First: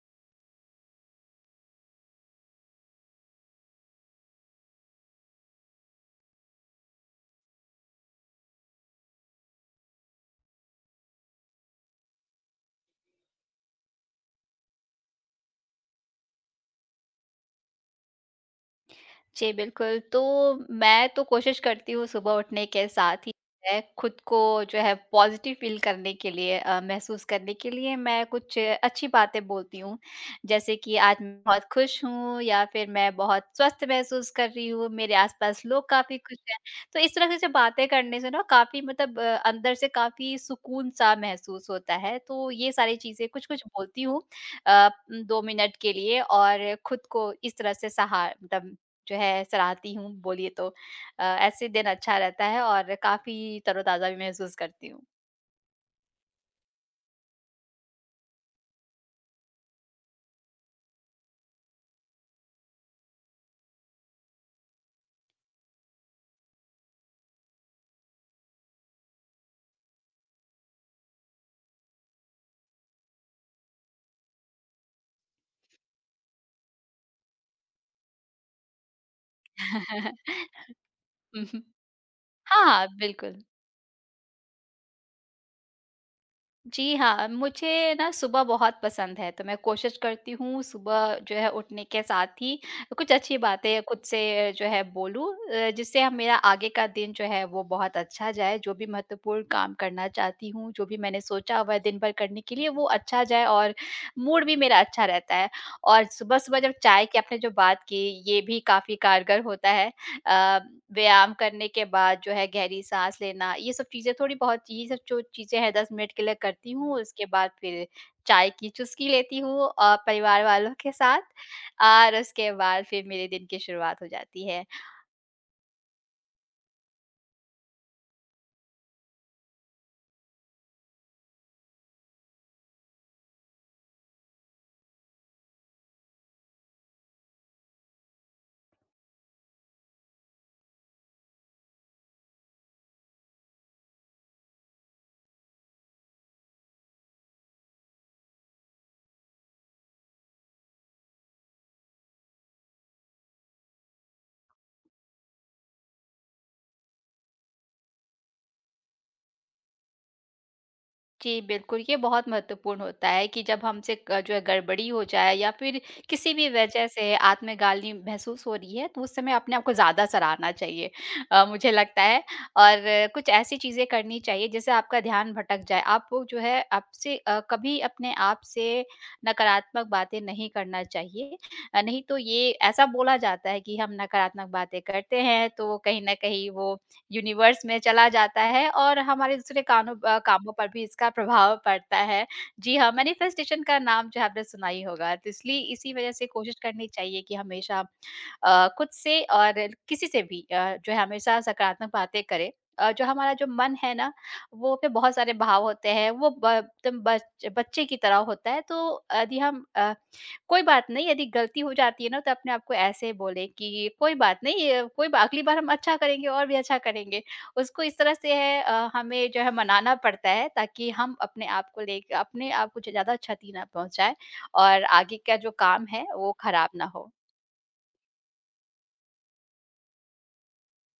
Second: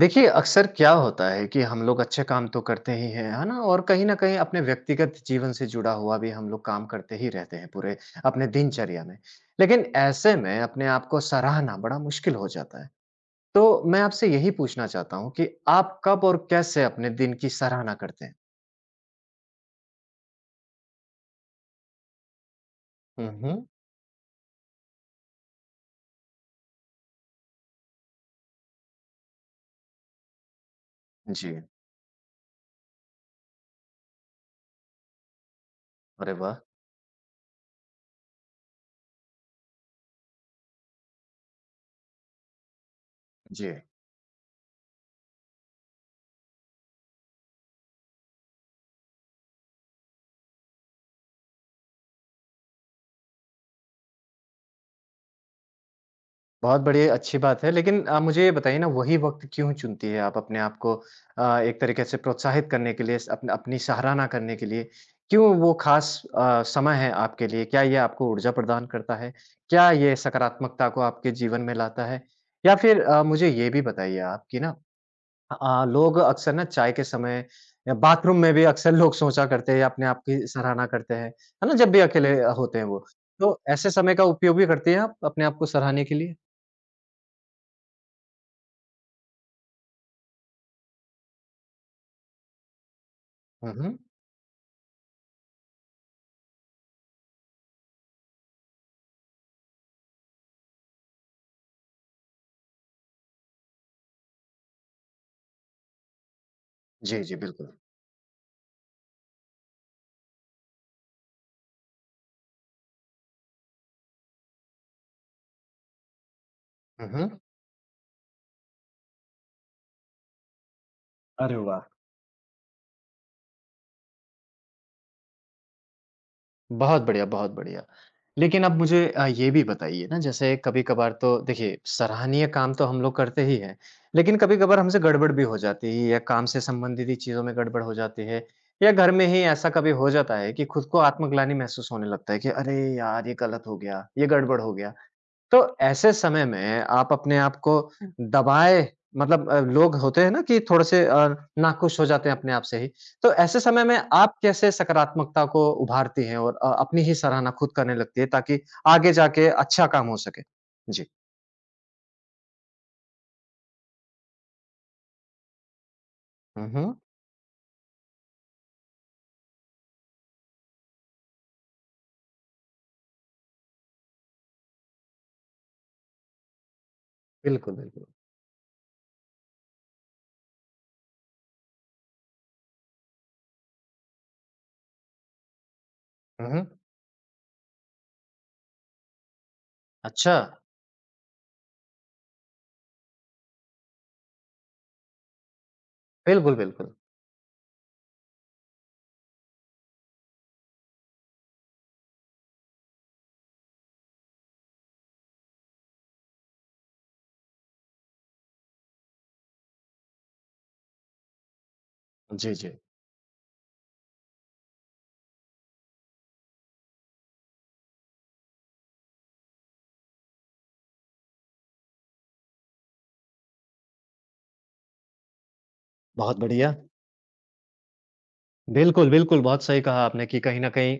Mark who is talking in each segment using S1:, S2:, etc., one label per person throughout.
S1: देखिए, अक्सर क्या होता है कि हम लोग अच्छे काम तो करते ही हैं, है ना? और कहीं न कहीं अपने व्यक्तिगत जीवन से जुड़ा हुआ भी हम लोग काम करते ही रहते हैं पूरे अपने दिनचर्या में। लेकिन ऐसे में अपने आप को सराहना बड़ा मुश्किल हो जाता है। तो मैं आपसे यही पूछना चाहता हूँ कि आप कब और कैसे अपने दिन की सराहना करते हैं?
S2: जी, बिल्कुल। तो मैं तो कोशिश करती हूँ सुबह उठने के साथ
S1: हुँ,
S2: ही
S1: हुँ।
S2: मैं खुद को जो है पॉज़िटिव फ़ील करने के लिए महसूस करने के लिए मैं कुछ अच्छी बातें बोलती हूँ। जैसे कि आज मैं
S1: जी।
S2: बहुत खुश हूँ या फिर मैं बहुत स्वस्थ महसूस कर रही हूँ, मेरे आस-पास लोग काफ़ी
S1: अरे
S2: खुश
S1: वाह!
S2: हैं। तो इस तरह से जो बातें करने से ना काफ़ी मतलब अंदर से काफ़ी सुकून-सा महसूस होता है। तो ये सारी चीज़ें कुछ-कुछ
S1: जी।
S2: बोलती हूँ अ, 2 मिनट के लिए और खुद को इस तरह से सहा मतलब जो है सराहती हूँ बोलिए तो। ऐसे दिन अच्छा रहता है और काफ़ी तरोताज़ा भी महसूस करती हूँ।
S1: बहुत बढ़िया, अच्छी बात है। लेकिन मुझे ये बताइए ना वही वक़्त क्यों चुनती है आप अपने आप को एक तरीके से प्रोत्साहित करने के लिए स अप अपनी सराहना करने के लिए? क्यों वो ख़ास समय है आपके लिए? क्या ये आपको ऊर्जा प्रदान करता है? क्या ये सकारात्मकता को आपके जीवन में लाता है? या फिर मुझे ये भी बताइए आप कि ना लोग अक्सर ना चाय के समय या बाथरूम में भी अक्सर लोग सोचा करते हैं या अपने आप की सराहना करते हैं,
S2: हुँ, हुँ।
S1: है ना? जब भी अकेले
S2: हाँ,
S1: होते हैं
S2: हाँ,
S1: वो।
S2: बिल्कुल।
S1: तो ऐसे समय का उपयोग भी करती हैं आप अपने आप को सराहने के लिए?
S2: जी हाँ, मुझे ना सुबह बहुत पसंद है, तो मैं कोशिश करती हूँ सुबह जो है उठने के साथ ही कुछ अच्छी
S1: हुँ,
S2: बातें खुद
S1: हुँ।
S2: से जो है बोलूँ, जिससे हम मेरा आगे का दिन जो है वो बहुत अच्छा जाए। जो भी महत्वपूर्ण काम करना चाहती हूँ, जो भी मैंने सोचा हुआ है दिन भर करने के लिए वो अच्छा जाए और मूड भी मेरा अच्छा रहता है। और सुबह-सुबह जब चाय की
S1: जी, जी,
S2: आपने जो
S1: बिल्कुल।
S2: बात की, ये भी काफ़ी कारगर होता है। अ, व्यायाम करने के बाद जो है गहरी साँस लेना, ये सब चीज़ें थोड़ी बहुत ये सब जो चीज़ें हैं 10 मिनट के लिए करती हूँ,
S1: हुँ,
S2: उसके
S1: हुँ।
S2: बाद फिर चाय की चुस्की लेती हूँ परिवार वालों के साथ
S1: अरे वाह!
S2: और उसके बाद फिर मेरे दिन की शुरुआत हो जाती है।
S1: बहुत बढ़िया, बहुत बढ़िया। लेकिन अब मुझे ये भी बताइए ना जैसे कभी-कभार तो देखिए सराहनीय काम तो हम लोग करते ही हैं, लेकिन कभी-कभार हमसे गड़बड़ भी हो जाती है या काम से संबंधित ही चीज़ों में गड़बड़ हो जाती है या घर में ही ऐसा कभी हो जाता है कि खुद को आत्मग्लानि महसूस होने लगता है कि अरे यार! ये गलत हो गया, ये गड़बड़ हो गया। तो ऐसे समय में आप अपने आप को दबाए मतलब लोग होते हैं ना कि थोड़े-से नाखुश हो जाते हैं अपने आप से ही। तो ऐसे समय में आप कैसे सकारात्मकता को उभारती हैं और अपनी ही सराहना खुद करने लगती है ताकि आगे जाके अच्छा काम हो सके? जी।
S2: जी, बिल्कुल, ये बहुत महत्वपूर्ण होता है कि जब हमसे क जो है गड़बड़ी हो जाए या फिर किसी भी
S1: हुँ,
S2: वजह
S1: हुँ।
S2: से आत्मग्लानि महसूस हो रही है, तो उस समय अपने आप को ज़्यादा सराहना चाहिए, मुझे लगता है, और कुछ ऐसी चीज़ें करनी चाहिए जिससे आपका ध्यान भटक जाए। आपको जो है आपसे
S1: बिल्कुल,
S2: कभी
S1: बिल्कुल।
S2: अपने आप से नकारात्मक बातें नहीं करना चाहिए। नहीं तो ये ऐसा बोला जाता है कि हम नकारात्मक बातें करते हैं, तो कहीं न कहीं
S1: हुँ,
S2: वो
S1: हुँ।
S2: यूनिवर्स में चला जाता है और हमारे दूसरे
S1: अच्छा।
S2: कामों पर भी इसका प्रभाव पड़ता है। जी हाँ, मैनिफेस्टेशन का नाम जो है आपने सुना ही होगा, तो इसलिए इसी वजह से कोशिश
S1: बिल्कुल,
S2: करनी
S1: बिल्कुल।
S2: चाहिए कि हमेशा खुद से और किसी से भी जो है हमेशा सकारात्मक बातें करें। जो हमारा जो मन है ना, वो पे बहुत सारे भाव होते हैं, वो ब एकदम बच बच्चे की तरह होता है, तो यदि कोई बात नहीं, यदि गलती हो जाती है ना, तो अपने
S1: जी,
S2: आप
S1: जी।
S2: को ऐसे बोलें कि कोई बात नहीं, अ, कोई बा अगली बार हम अच्छा करेंगे और भी अच्छा करेंगे। उसको इस तरह से हमें जो है मनाना पड़ता है ताकि हम अपने आप को ज़्यादा क्षति ना पहुँचाएँ और आगे का जो काम है, वो
S1: बहुत
S2: खराब
S1: बढ़िया।
S2: ना हो।
S1: बिल्कुल, बिल्कुल बहुत सही कहा आपने कि कहीं न कहीं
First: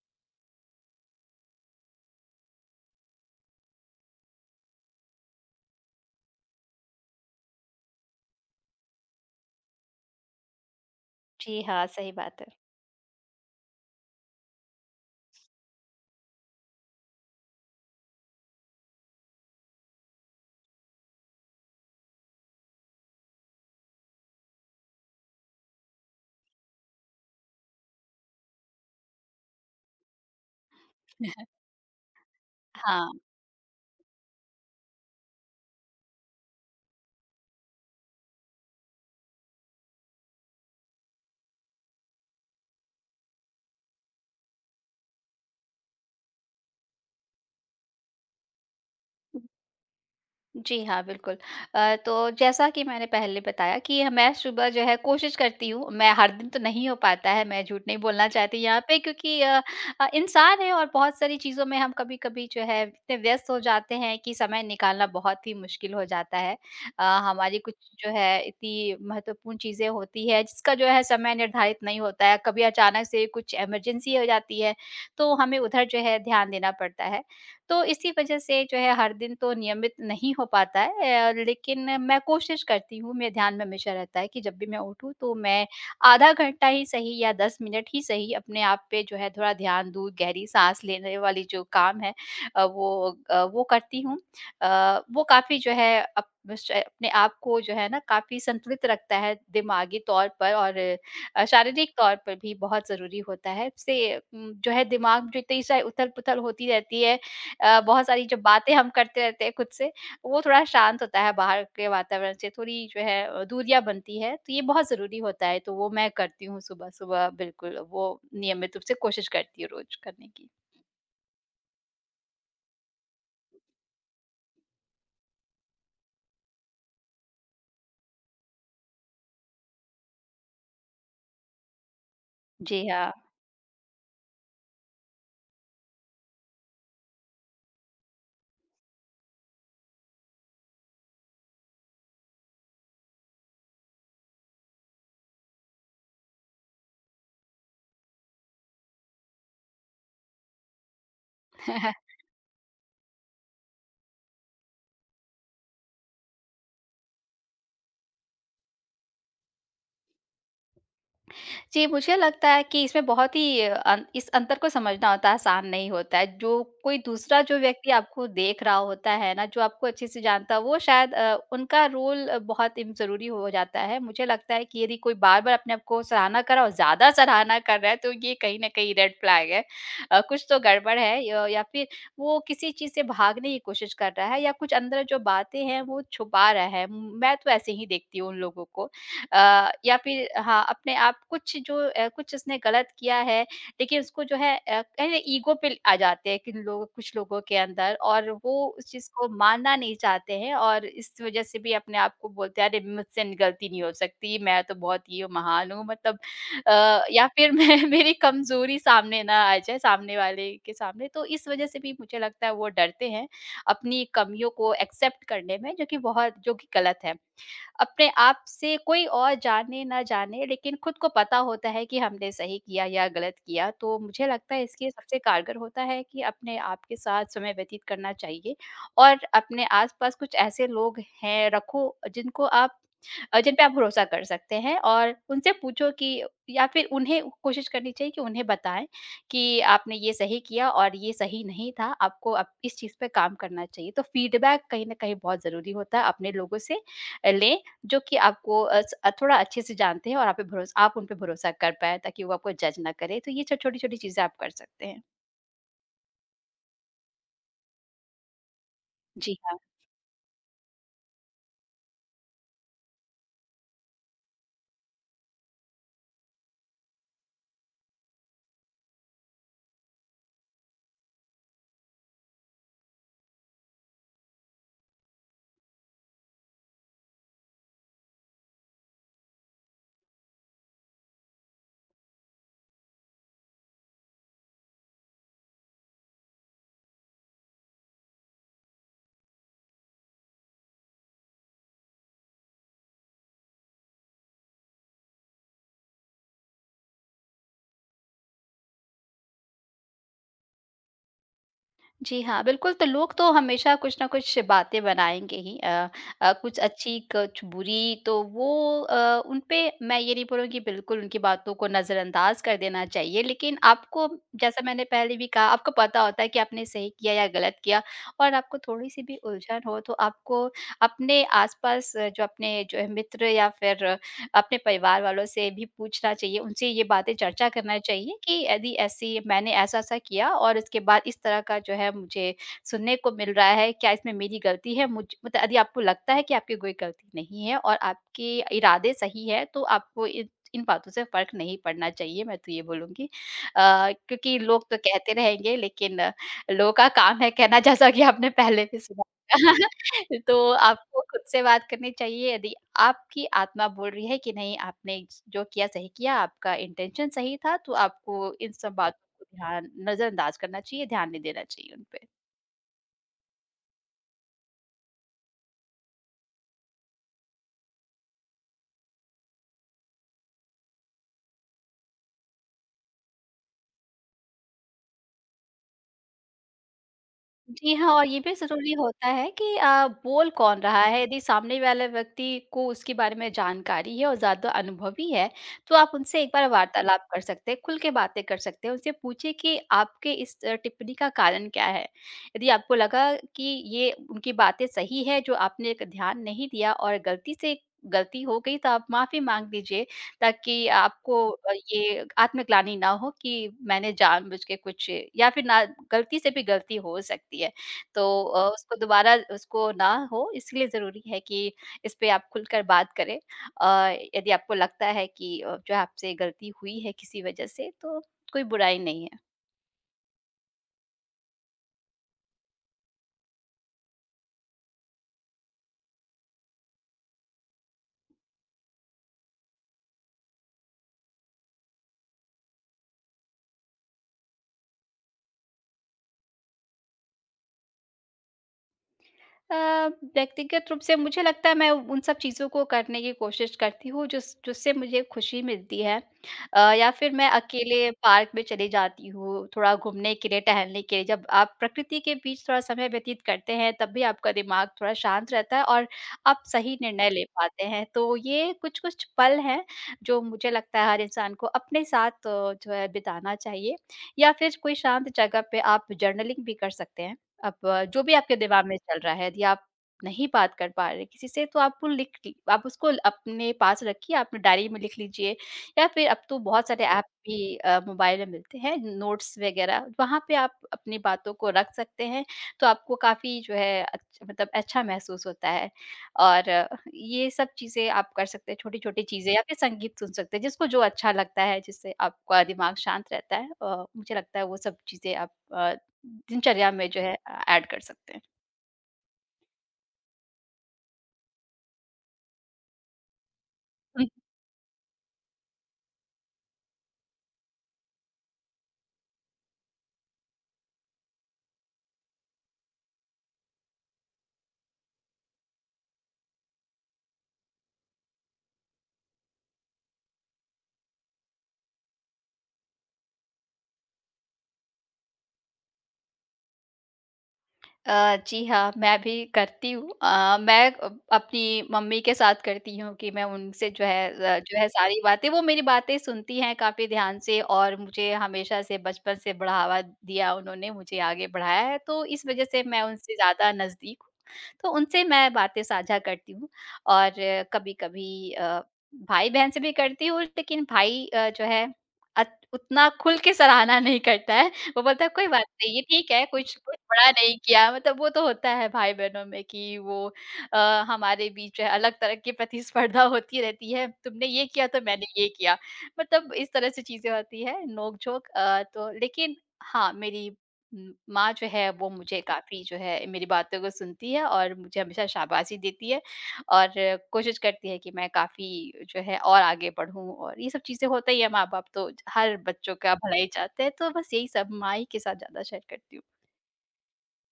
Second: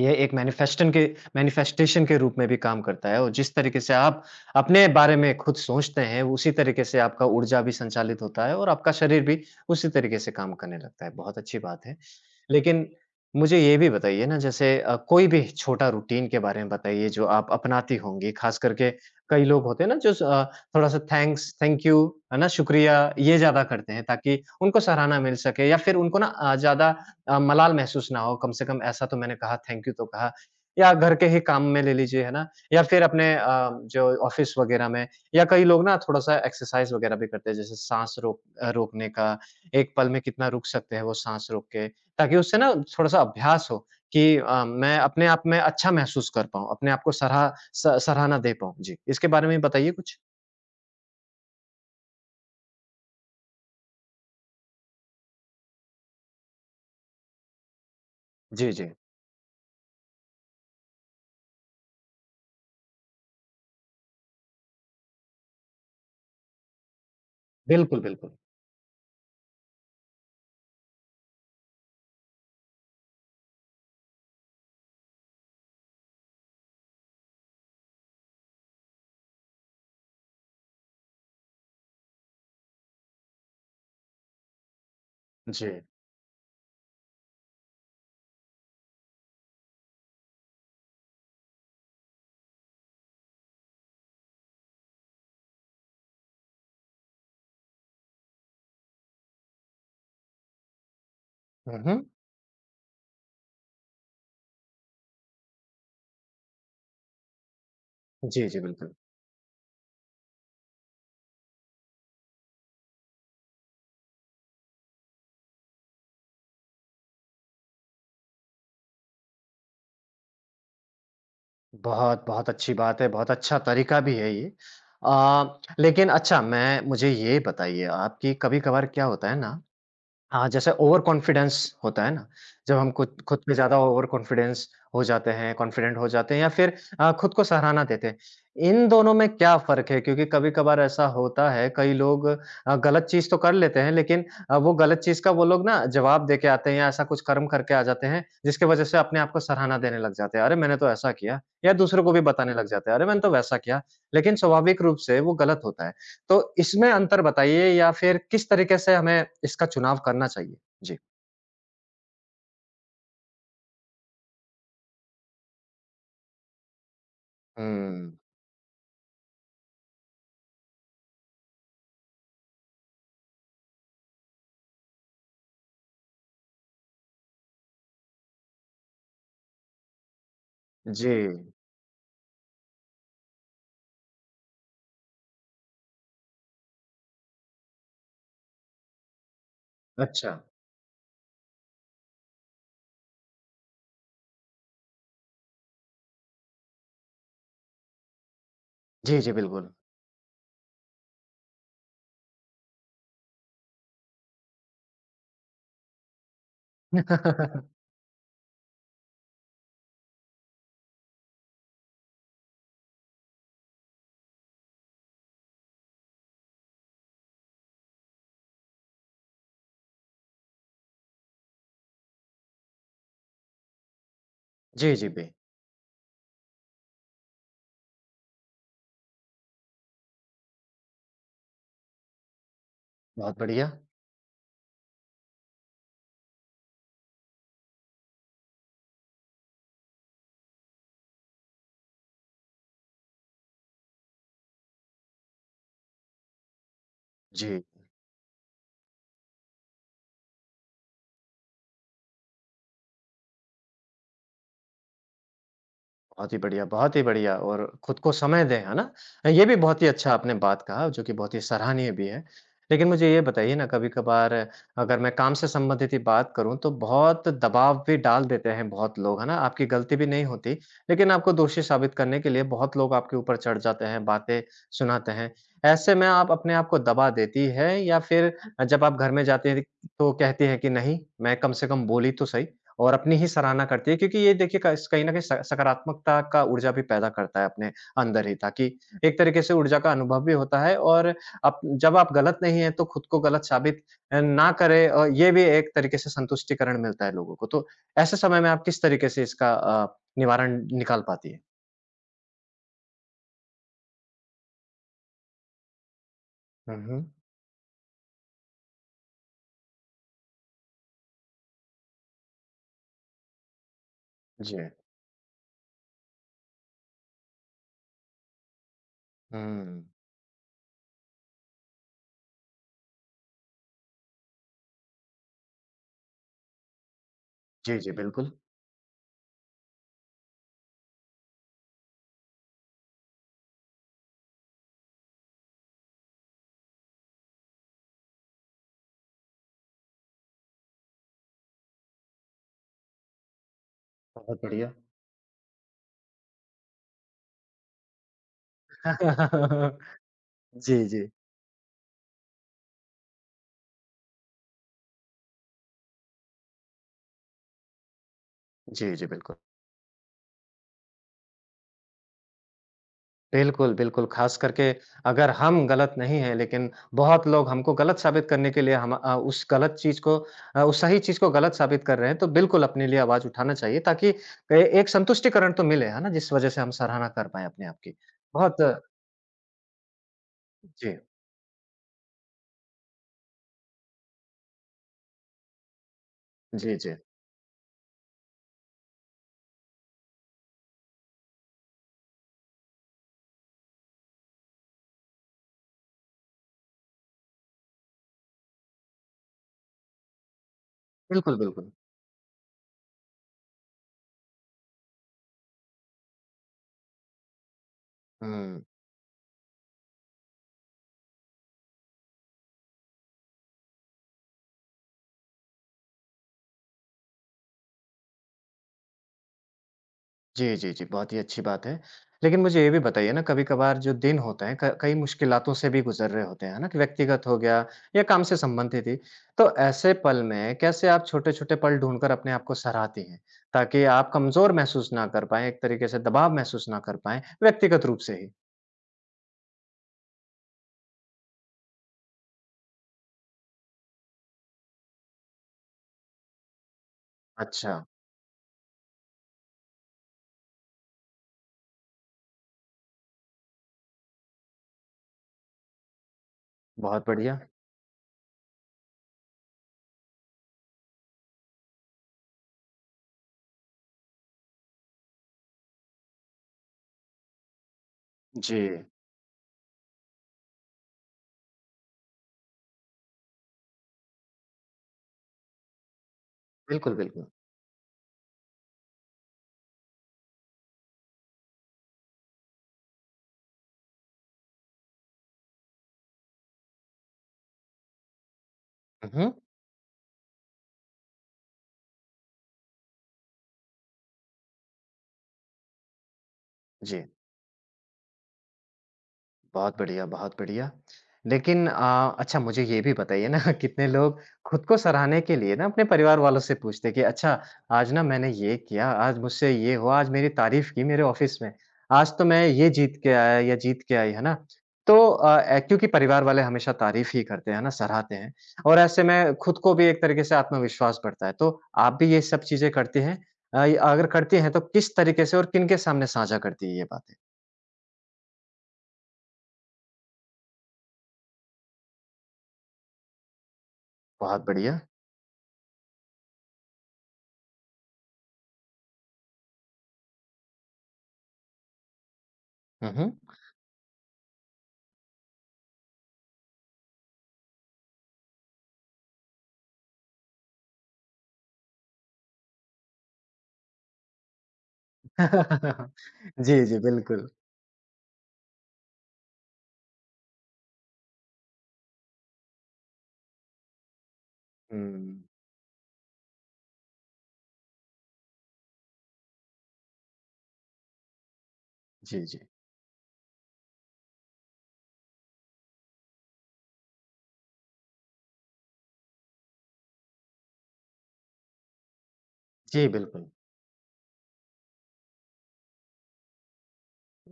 S1: ये एक मैनिफेस्टन के मैनिफेस्टेशन के रूप में भी काम करता है और जिस तरीके से आप अपने बारे में खुद सोचते हैं, उसी तरीके से आपका ऊर्जा भी संचालित होता है और आपका शरीर भी उसी तरीके से काम करने लगता है। बहुत अच्छी
S2: जी हाँ,
S1: बात है।
S2: सही बात है।
S1: लेकिन मुझे ये भी बताइए ना जैसे कोई भी छोटा रूटीन के बारे में बताइए जो आप अपनाती होंगी, ख़ास करके कई लोग होते हैं ना जो थोड़ा-सा थैंक्स, थैंक यू है ना, शुक्रिया ये ज़्यादा करते हैं ताकि उनको सराहना मिल सके या फिर उनको ना ज़्यादा मलाल महसूस ना हो, कम से कम ऐसा तो मैंने कहा, थैंक यू तो कहा। या घर के ही काम में ले लीजिए, है ना? या फिर
S2: हाँ।
S1: अपने जो ऑफ़िस वग़ैरह में या कई लोग ना थोड़ा-सा एक्सरसाइज़ वग़ैरह भी करते हैं, जैसे रोकने का, एक पल में कितना रुक सकते हैं वो साँस रोक के, ताकि उससे ना थोड़ा-सा अभ्यास हो कि मैं अपने आप में अच्छा महसूस कर पाऊँ, अपने आप को सराह स सराहना दे पाऊँ। जी, इसके बारे में बताइए कुछ?
S2: जी हाँ, बिल्कुल। तो जैसा कि मैंने पहले बताया कि मैं सुबह जो है कोशिश करती हूँ, मैं हर दिन तो नहीं हो पाता है, मैं झूठ नहीं बोलना चाहती
S1: जी,
S2: यहाँ
S1: जी।
S2: पे क्योंकि इंसान हैं और बहुत सारी चीज़ों में हम कभी-कभी जो है इतने व्यस्त हो जाते हैं कि समय निकालना बहुत ही मुश्किल हो जाता है। अ, हमारी कुछ
S1: बिल्कुल,
S2: जो है
S1: बिल्कुल।
S2: इतनी महत्वपूर्ण चीज़ें होती हैं जिसका जो है समय निर्धारित नहीं होता है, कभी अचानक से कुछ इमरजेंसी हो जाती है, तो हमें उधर जो है ध्यान देना पड़ता है। तो इसी वजह से जो है हर दिन तो नियमित नहीं हो पाता है। लेकिन मैं कोशिश करती हूँ, मेरे ध्यान में हमेशा रहता है कि जब भी मैं उठूँ तो मैं
S1: जी।
S2: आधा घंटा ही सही या 10 मिनट ही सही अपने आप पे जो है थोड़ा ध्यान दूँ, गहरी साँस लेने वाली जो काम है वो करती हूँ। वो काफ़ी जो है अप बस अपने आप को जो है ना काफ़ी संतुलित रखता है दिमागी तौर पर और
S1: हुँ,
S2: शारीरिक
S1: हुँ।
S2: तौर पर भी बहुत ज़रूरी होता है। इससे जो है दिमाग जो इतनी सा उथल-पुथल होती रहती है, बहुत सारी जो
S1: जी, जी,
S2: बातें हम
S1: बिल्कुल।
S2: करते रहते हैं खुद से, वो थोड़ा शांत होता है बाहर के वातावरण से, थोड़ी जो है दूरियाँ बनती है, तो ये बहुत ज़रूरी होता है, तो वो मैं करती हूँ सुबह-सुबह बिल्कुल, वो नियमित रूप से कोशिश करती हूँ रोज़ करने की।
S1: बहुत, बहुत अच्छी बात है, बहुत अच्छा तरीका भी है ये। लेकिन अच्छा मैं मुझे ये बताइए आप कि कभी-कभार क्या होता है ना हाँ, जैसे ओवर कॉन्फिडेंस होता है ना, जब
S2: जी,
S1: हम
S2: हाँ।
S1: खुद खुद पे ज़्यादा ओवर कॉन्फिडेंस हो जाते हैं, कॉन्फिडेंट हो जाते हैं या फिर खुद को सराहना देते हैं। इन दोनों में क्या फ़र्क है? क्योंकि कभी-कभार ऐसा होता है, कई लोग गलत चीज़ तो कर लेते हैं, लेकिन वो गलत चीज़ का वो लोग ना जवाब दे के आते हैं या ऐसा कुछ कर्म करके आ जाते हैं, जिसकी वज़ह से अपने आप को सराहना देने लग जाते हैं। अरे! मैंने तो ऐसा किया या दूसरों को भी बताने लग जाते हैं, अरे! मैंने तो वैसा किया। लेकिन स्वाभाविक रूप से वो गलत होता है। तो इसमें अंतर बताइए या फिर किस तरीके से हमें इसका चुनाव करना चाहिए? जी।
S2: जी, मुझे लगता है कि इसमें बहुत ही अ, अन इस अंतर को समझना होता है, आसान नहीं होता है। जो कोई दूसरा जो व्यक्ति
S1: हुँ।
S2: आपको देख रहा होता है ना, जो आपको अच्छे से जानता है, वो शायद उनका रोल अ, बहुत इम ज़रूरी हो जाता है। मुझे लगता है कि यदि कोई बार-बार अपने आप को सराहना कर रहा और ज़्यादा सराहना कर रहा है, तो ये कहीं न कहीं रेड फ्लैग है। कुछ तो गड़बड़
S1: जी,
S2: है य या फिर वो किसी चीज़ से भागने की कोशिश कर रहा है या कुछ अंदर जो बातें हैं, वो छुपा रहा है। मैं तो ऐसे ही देखती हूँ उन लोगों को। या फिर
S1: अच्छा।
S2: हाँ, अपने आप कुछ उसने गलत किया है, लेकिन उसको जो है कहीं ईगो पे आ जाते हैं, किन लोग कुछ लोगों के अंदर, और वो उस चीज़
S1: जी,
S2: को
S1: जी, बिल्कुल।
S2: मानना नहीं चाहते हैं और इस वजह से भी अपने आप को बोलते हैं, अरे मुझसे गलती नहीं हो सकती, मैं तो बहुत ही महान हूँ, मतलब या फिर मैं मेरी कमजोरी सामने ना आ जाए सामने वाले के सामने, तो इस वजह से भी मुझे लगता है वो डरते हैं अपनी कमियों को एक्सेप्ट करने में, जो कि गलत है। अपने आप से कोई और जाने ना जाने लेकिन खुद को पता होता है कि हमने सही किया या गलत किया। तो मुझे लगता है इसके
S1: जी, जी,
S2: सबसे
S1: बे
S2: कारगर होता है कि अपने आप के साथ समय व्यतीत करना चाहिए और अपने आस-पास कुछ ऐसे लोग हैं रखो जिनको आप,
S1: बहुत
S2: जिन पे आप
S1: बढ़िया।
S2: भरोसा कर सकते हैं, और उनसे पूछो कि, या फिर उन्हें कोशिश करनी चाहिए कि उन्हें बताएँ कि आपने ये सही किया और ये सही नहीं था, आपको अब इस चीज़ पे काम करना चाहिए। तो फीडबैक कहीं न कहीं बहुत ज़रूरी होता है, अपने लोगों से लें,
S1: जी।
S2: जो कि आपको थोड़ा अच्छे से जानते हैं, और आप उन पे भरोसा कर पाएँ ताकि वो आपको जज ना करें। तो ये छ छोटी-छोटी चीज़ें आप कर सकते हैं।
S1: बहुत ही बढ़िया और खुद को समय दें, है ना?
S2: जी।
S1: ये भी बहुत ही अच्छा आपने बात कहा जो कि बहुत ही सराहनीय भी है। लेकिन मुझे ये बताइए ना कभी-कभार अगर मैं काम से संबंधित ही बात करूँ तो बहुत दबाव भी डाल देते हैं बहुत लोग, है ना? आपकी गलती भी नहीं होती, लेकिन आपको दोषी साबित करने के लिए बहुत लोग आपके ऊपर चढ़ जाते हैं, बातें सुनाते हैं। ऐसे में आप अपने आप को दबा देती हैं या फिर जब आप घर में जाती हैं तो कहती हैं कि नहीं, मैं कम से कम बोली तो सही? और अपनी ही सराहना करती है क्योंकि ये देखिए कस कहीं न कहीं स सकारात्मकता का ऊर्जा भी पैदा करता है अपने अंदर ही ताकि एक तरीके से ऊर्जा का अनुभव भी होता है और आप जब आप गलत नहीं हैं तो खुद को गलत साबित ना करें और ये भी एक तरीके से संतुष्टिकरण मिलता है लोगों को। तो ऐसे समय में आप किस तरीके से इसका निवारण निकाल पाती हैं?
S2: जी हाँ, बिल्कुल, तो लोग तो हमेशा कुछ ना कुछ बातें बनाएँगे ही, कुछ
S1: हुँ,
S2: अच्छी,
S1: हुँ।
S2: कुछ बुरी, तो वो, उन पे मैं ये नहीं बोलूँगी बिल्कुल उनकी बातों को नज़रअंदाज कर देना चाहिए, लेकिन आपको,
S1: जी।
S2: जैसा मैंने पहले भी कहा, आपको पता होता है कि आपने सही किया या गलत किया, और आपको थोड़ी-सी भी उलझन हो,
S1: हुँ।
S2: तो आपको अपने आस-पास जो अपने जो है मित्र या फिर अपने परिवार वालों से भी पूछना चाहिए, उनसे ये बातें चर्चा करना
S1: जी, जी,
S2: चाहिए
S1: बिल्कुल।
S2: कि यदि ऐसी मैंने ऐसा-ऐसा किया और इसके बाद इस तरह का जो है मुझे सुनने को मिल रहा है, क्या इसमें मेरी गलती है? मुझ मतलब यदि आपको लगता है कि आपकी कोई गलती नहीं है और आपके इरादे सही है, तो आपको इन इन बातों से फ़र्क नहीं पड़ना चाहिए, मैं तो ये बोलूँगी। क्योंकि
S1: बहुत
S2: लोग
S1: बढ़िया।
S2: तो कहते रहेंगे, लेकिन लोगों का काम है कहना, जैसा कि आपने पहले भी सुना। तो
S1: जी,
S2: आपको
S1: जी।
S2: खुद से बात करनी चाहिए। यदि आपकी आत्मा बोल रही है कि नहीं आपने जो किया सही किया, आपका इंटेंशन सही था, तो आपको इन सब
S1: जी,
S2: बातों
S1: जी,
S2: को
S1: बिल्कुल।
S2: ध्यान नज़रअंदाज करना चाहिए, ध्यान नहीं देना चाहिए उन पे।
S1: बिल्कुल, बिल्कुल, ख़ास करके अगर हम गलत नहीं हैं, लेकिन बहुत लोग हमको गलत साबित करने के लिए हम अ, उस गलत चीज़ को अ, उस सही चीज़ को गलत साबित कर रहे हैं, तो बिल्कुल अपने लिए आवाज़ उठाना चाहिए ताकि ए एक संतुष्टिकरण तो मिले, है ना? जिस वज़ह से हम सराहना कर पाएँ अपने
S2: जी
S1: आप
S2: हाँ,
S1: की।
S2: और ये भी
S1: बहुत
S2: ज़रूरी होता है कि बोल कौन रहा
S1: जी,
S2: है? यदि सामने वाले व्यक्ति को उसके बारे में जानकारी है और ज़्यादा अनुभवी है, तो आप उनसे एक बार
S1: जी, जी।
S2: वार्तालाप कर सकते हैं, खुल के बातें कर सकते हैं। उनसे पूछिए कि आपके इस टिप्पणी का कारण क्या है? यदि आपको लगा कि ये उनकी बातें सही है, जो आपने क ध्यान नहीं दिया और गलती से गलती हो गई, तो आप माफ़ी माँग लीजिए। ताकि आपको
S1: बिल्कुल, बिल्कुल।
S2: ये आत्मग्लानि ना हो कि मैंने जानबूझ के कुछ, या फिर ना, गलती से भी गलती हो सकती है। तो
S1: हुँ।
S2: उसको दोबारा उसको ना हो, इसलिए ज़रूरी है कि इस पे आप खुलकर बात करें। यदि आपको लगता है कि जो आपसे गलती हुई है किसी वजह से, तो कोई बुराई नहीं है।
S1: जी, जी, जी, बहुत ही अच्छी बात है। लेकिन मुझे ये भी बताइए ना कभी-कभार जो दिन होते हैं, क कई मुश्किलातों से भी गुज़र रहे होते हैं, है ना? कि व्यक्तिगत हो गया या काम से संबंधित ही। तो ऐसे पल में कैसे आप छोटे-छोटे पल ढूँढकर अपने आप को सराहती हैं? ताकि आप कमज़ोर महसूस ना कर पाएँ, एक तरीके से दबाव महसूस ना कर पाएँ, व्यक्तिगत रूप से ही?
S2: अ, व्यक्तिगत रूप से मुझे लगता है मैं उन सब चीज़ों को करने की कोशिश करती हूँ जिससे मुझे खुशी मिलती है। या फिर मैं
S1: अच्छा,
S2: अकेले पार्क में चली जाती हूँ थोड़ा घूमने के लिए, टहलने के लिए। जब आप प्रकृति के बीच थोड़ा समय व्यतीत करते हैं तब भी आपका दिमाग थोड़ा शांत रहता है और आप सही
S1: बहुत
S2: निर्णय ले
S1: बढ़िया।
S2: पाते हैं। तो ये कुछ कुछ पल हैं जो मुझे लगता है हर इंसान को अपने साथ जो है बिताना चाहिए, या फिर कोई शांत जगह पे आप जर्नलिंग भी कर सकते हैं। आप, जो भी आपके
S1: जी,
S2: दिमाग में चल रहा है, यदि आप नहीं बात कर पा रहे किसी से, तो आप वो लिख ली आप उसको अपने पास रखिए, अपने डायरी में लिख लीजिए, या फिर अब तो बहुत सारे
S1: बिल्कुल,
S2: ऐप
S1: बिल्कुल।
S2: भी मोबाइल में मिलते हैं, नोट्स वगैरह, वहाँ पे आप अपनी बातों को रख सकते हैं, तो आपको काफ़ी जो है अच्छा महसूस होता है। और ये सब चीज़ें आप कर सकते हैं, छोटी-छोटी
S1: हुँ,
S2: चीज़ें,
S1: हुँ।
S2: या फिर संगीत सुन सकते हैं, जिसको जो अच्छा लगता है, जिससे आपका दिमाग शांत रहता है। मुझे लगता है वो सब चीज़ें आप दिनचर्या में जो
S1: जी।
S2: है ऐड कर सकते हैं।
S1: बहुत बढ़िया, बहुत बढ़िया। लेकिन अच्छा मुझे ये भी बताइए ना कितने
S2: हम्म।
S1: लोग खुद को सराहने के लिए ना अपने परिवार वालों से पूछते हैं कि अच्छा आज ना मैंने ये किया, आज मुझसे ये हुआ, आज मेरी तारीफ़ की मेरे ऑफ़िस में, आज तो मैं ये जीत के आया या जीत के आई, है ना? तो क्योंकि परिवार वाले हमेशा तारीफ़ ही करते हैं, है ना? सराहते हैं और ऐसे में खुद को भी एक तरीके से आत्मविश्वास बढ़ता है। तो आप भी ये सब चीज़ें करती हैं? ये अगर करती हैं तो किस तरीके से और किनके सामने साझा करती है ये बातें?
S2: जी हाँ, मैं भी करती हूँ। मैं अपनी मम्मी के साथ करती हूँ कि मैं उनसे जो है
S1: बहुत
S2: जो है
S1: बढ़िया।
S2: सारी बातें, वो मेरी बातें सुनती हैं काफ़ी ध्यान से और मुझे हमेशा से बचपन से बढ़ावा दिया उन्होंने, मुझे आगे बढ़ाया है, तो इस वज़ह से मैं
S1: हुँ,
S2: उनसे
S1: हुँ।
S2: ज़्यादा नज़दीक हूँ। तो उनसे मैं बातें साझा करती हूँ, और कभी-कभी भाई-बहन से भी करती हूँ, लेकिन भाई जो है अत उतना खुल के सराहना नहीं करता है। वो बोलता है कोई बात नहीं, ये ठीक है, कुछ
S1: जी,
S2: कुछ
S1: जी,
S2: बड़ा
S1: बिल्कुल।
S2: नहीं किया, मतलब वो तो होता है भाई-बहनों में कि वो, अ, हमारे बीच है, अलग तरह की प्रतिस्पर्धा होती रहती है, तुमने ये किया तो मैंने
S1: हुँ,
S2: ये किया। मतलब इस तरह से चीज़ें होती है, नोक-झोंक, तो लेकिन हाँ, मेरी माँ जो है वो मुझे
S1: जी, जी।
S2: काफ़ी जो है मेरी बातों को सुनती है और मुझे हमेशा शाबाशी देती है। और कोशिश करती है कि मैं काफ़ी जो है और आगे पढ़ूँ, और ये सब चीज़ें होता ही है, माँ-बाप तो हर बच्चों
S1: जी,
S2: का भला ही
S1: बिल्कुल।
S2: चाहते हैं, तो बस यही सब माँ ही के साथ ज़्यादा शेयर करती हूँ।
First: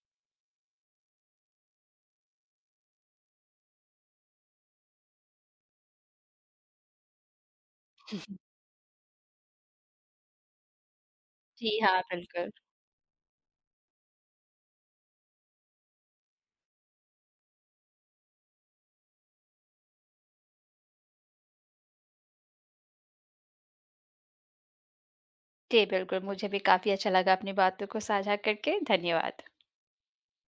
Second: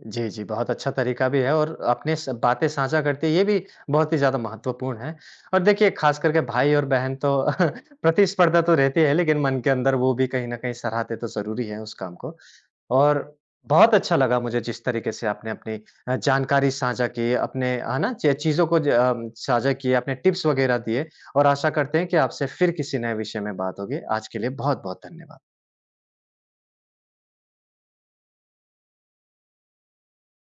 S1: जी, जी, बहुत अच्छा तरीका भी है और अपने स बातें साझा करते ये भी बहुत ही ज़्यादा महत्वपूर्ण है। और देखिए ख़ास करके भाई और बहन तो प्रतिस्पर्धा तो रहती है लेकिन मन के अंदर वो भी कहीं न कहीं सराहते तो ज़रूरी
S2: जी
S1: है उस
S2: हाँ,
S1: काम को।
S2: बिल्कुल।
S1: और बहुत अच्छा लगा मुझे जिस तरीके से आपने अपनी जानकारी साझा की, अपने है ना? च चीज़ों को साझा किए, अपने टिप्स वग़ैरह दिए और आशा करते हैं कि आपसे फिर किसी नए विषय में बात होगी। आज के लिए बहुत-बहुत धन्यवाद।
S2: जी, बिल्कुल, मुझे भी काफ़ी अच्छा लगा अपनी बातों को साझा करके, धन्यवाद।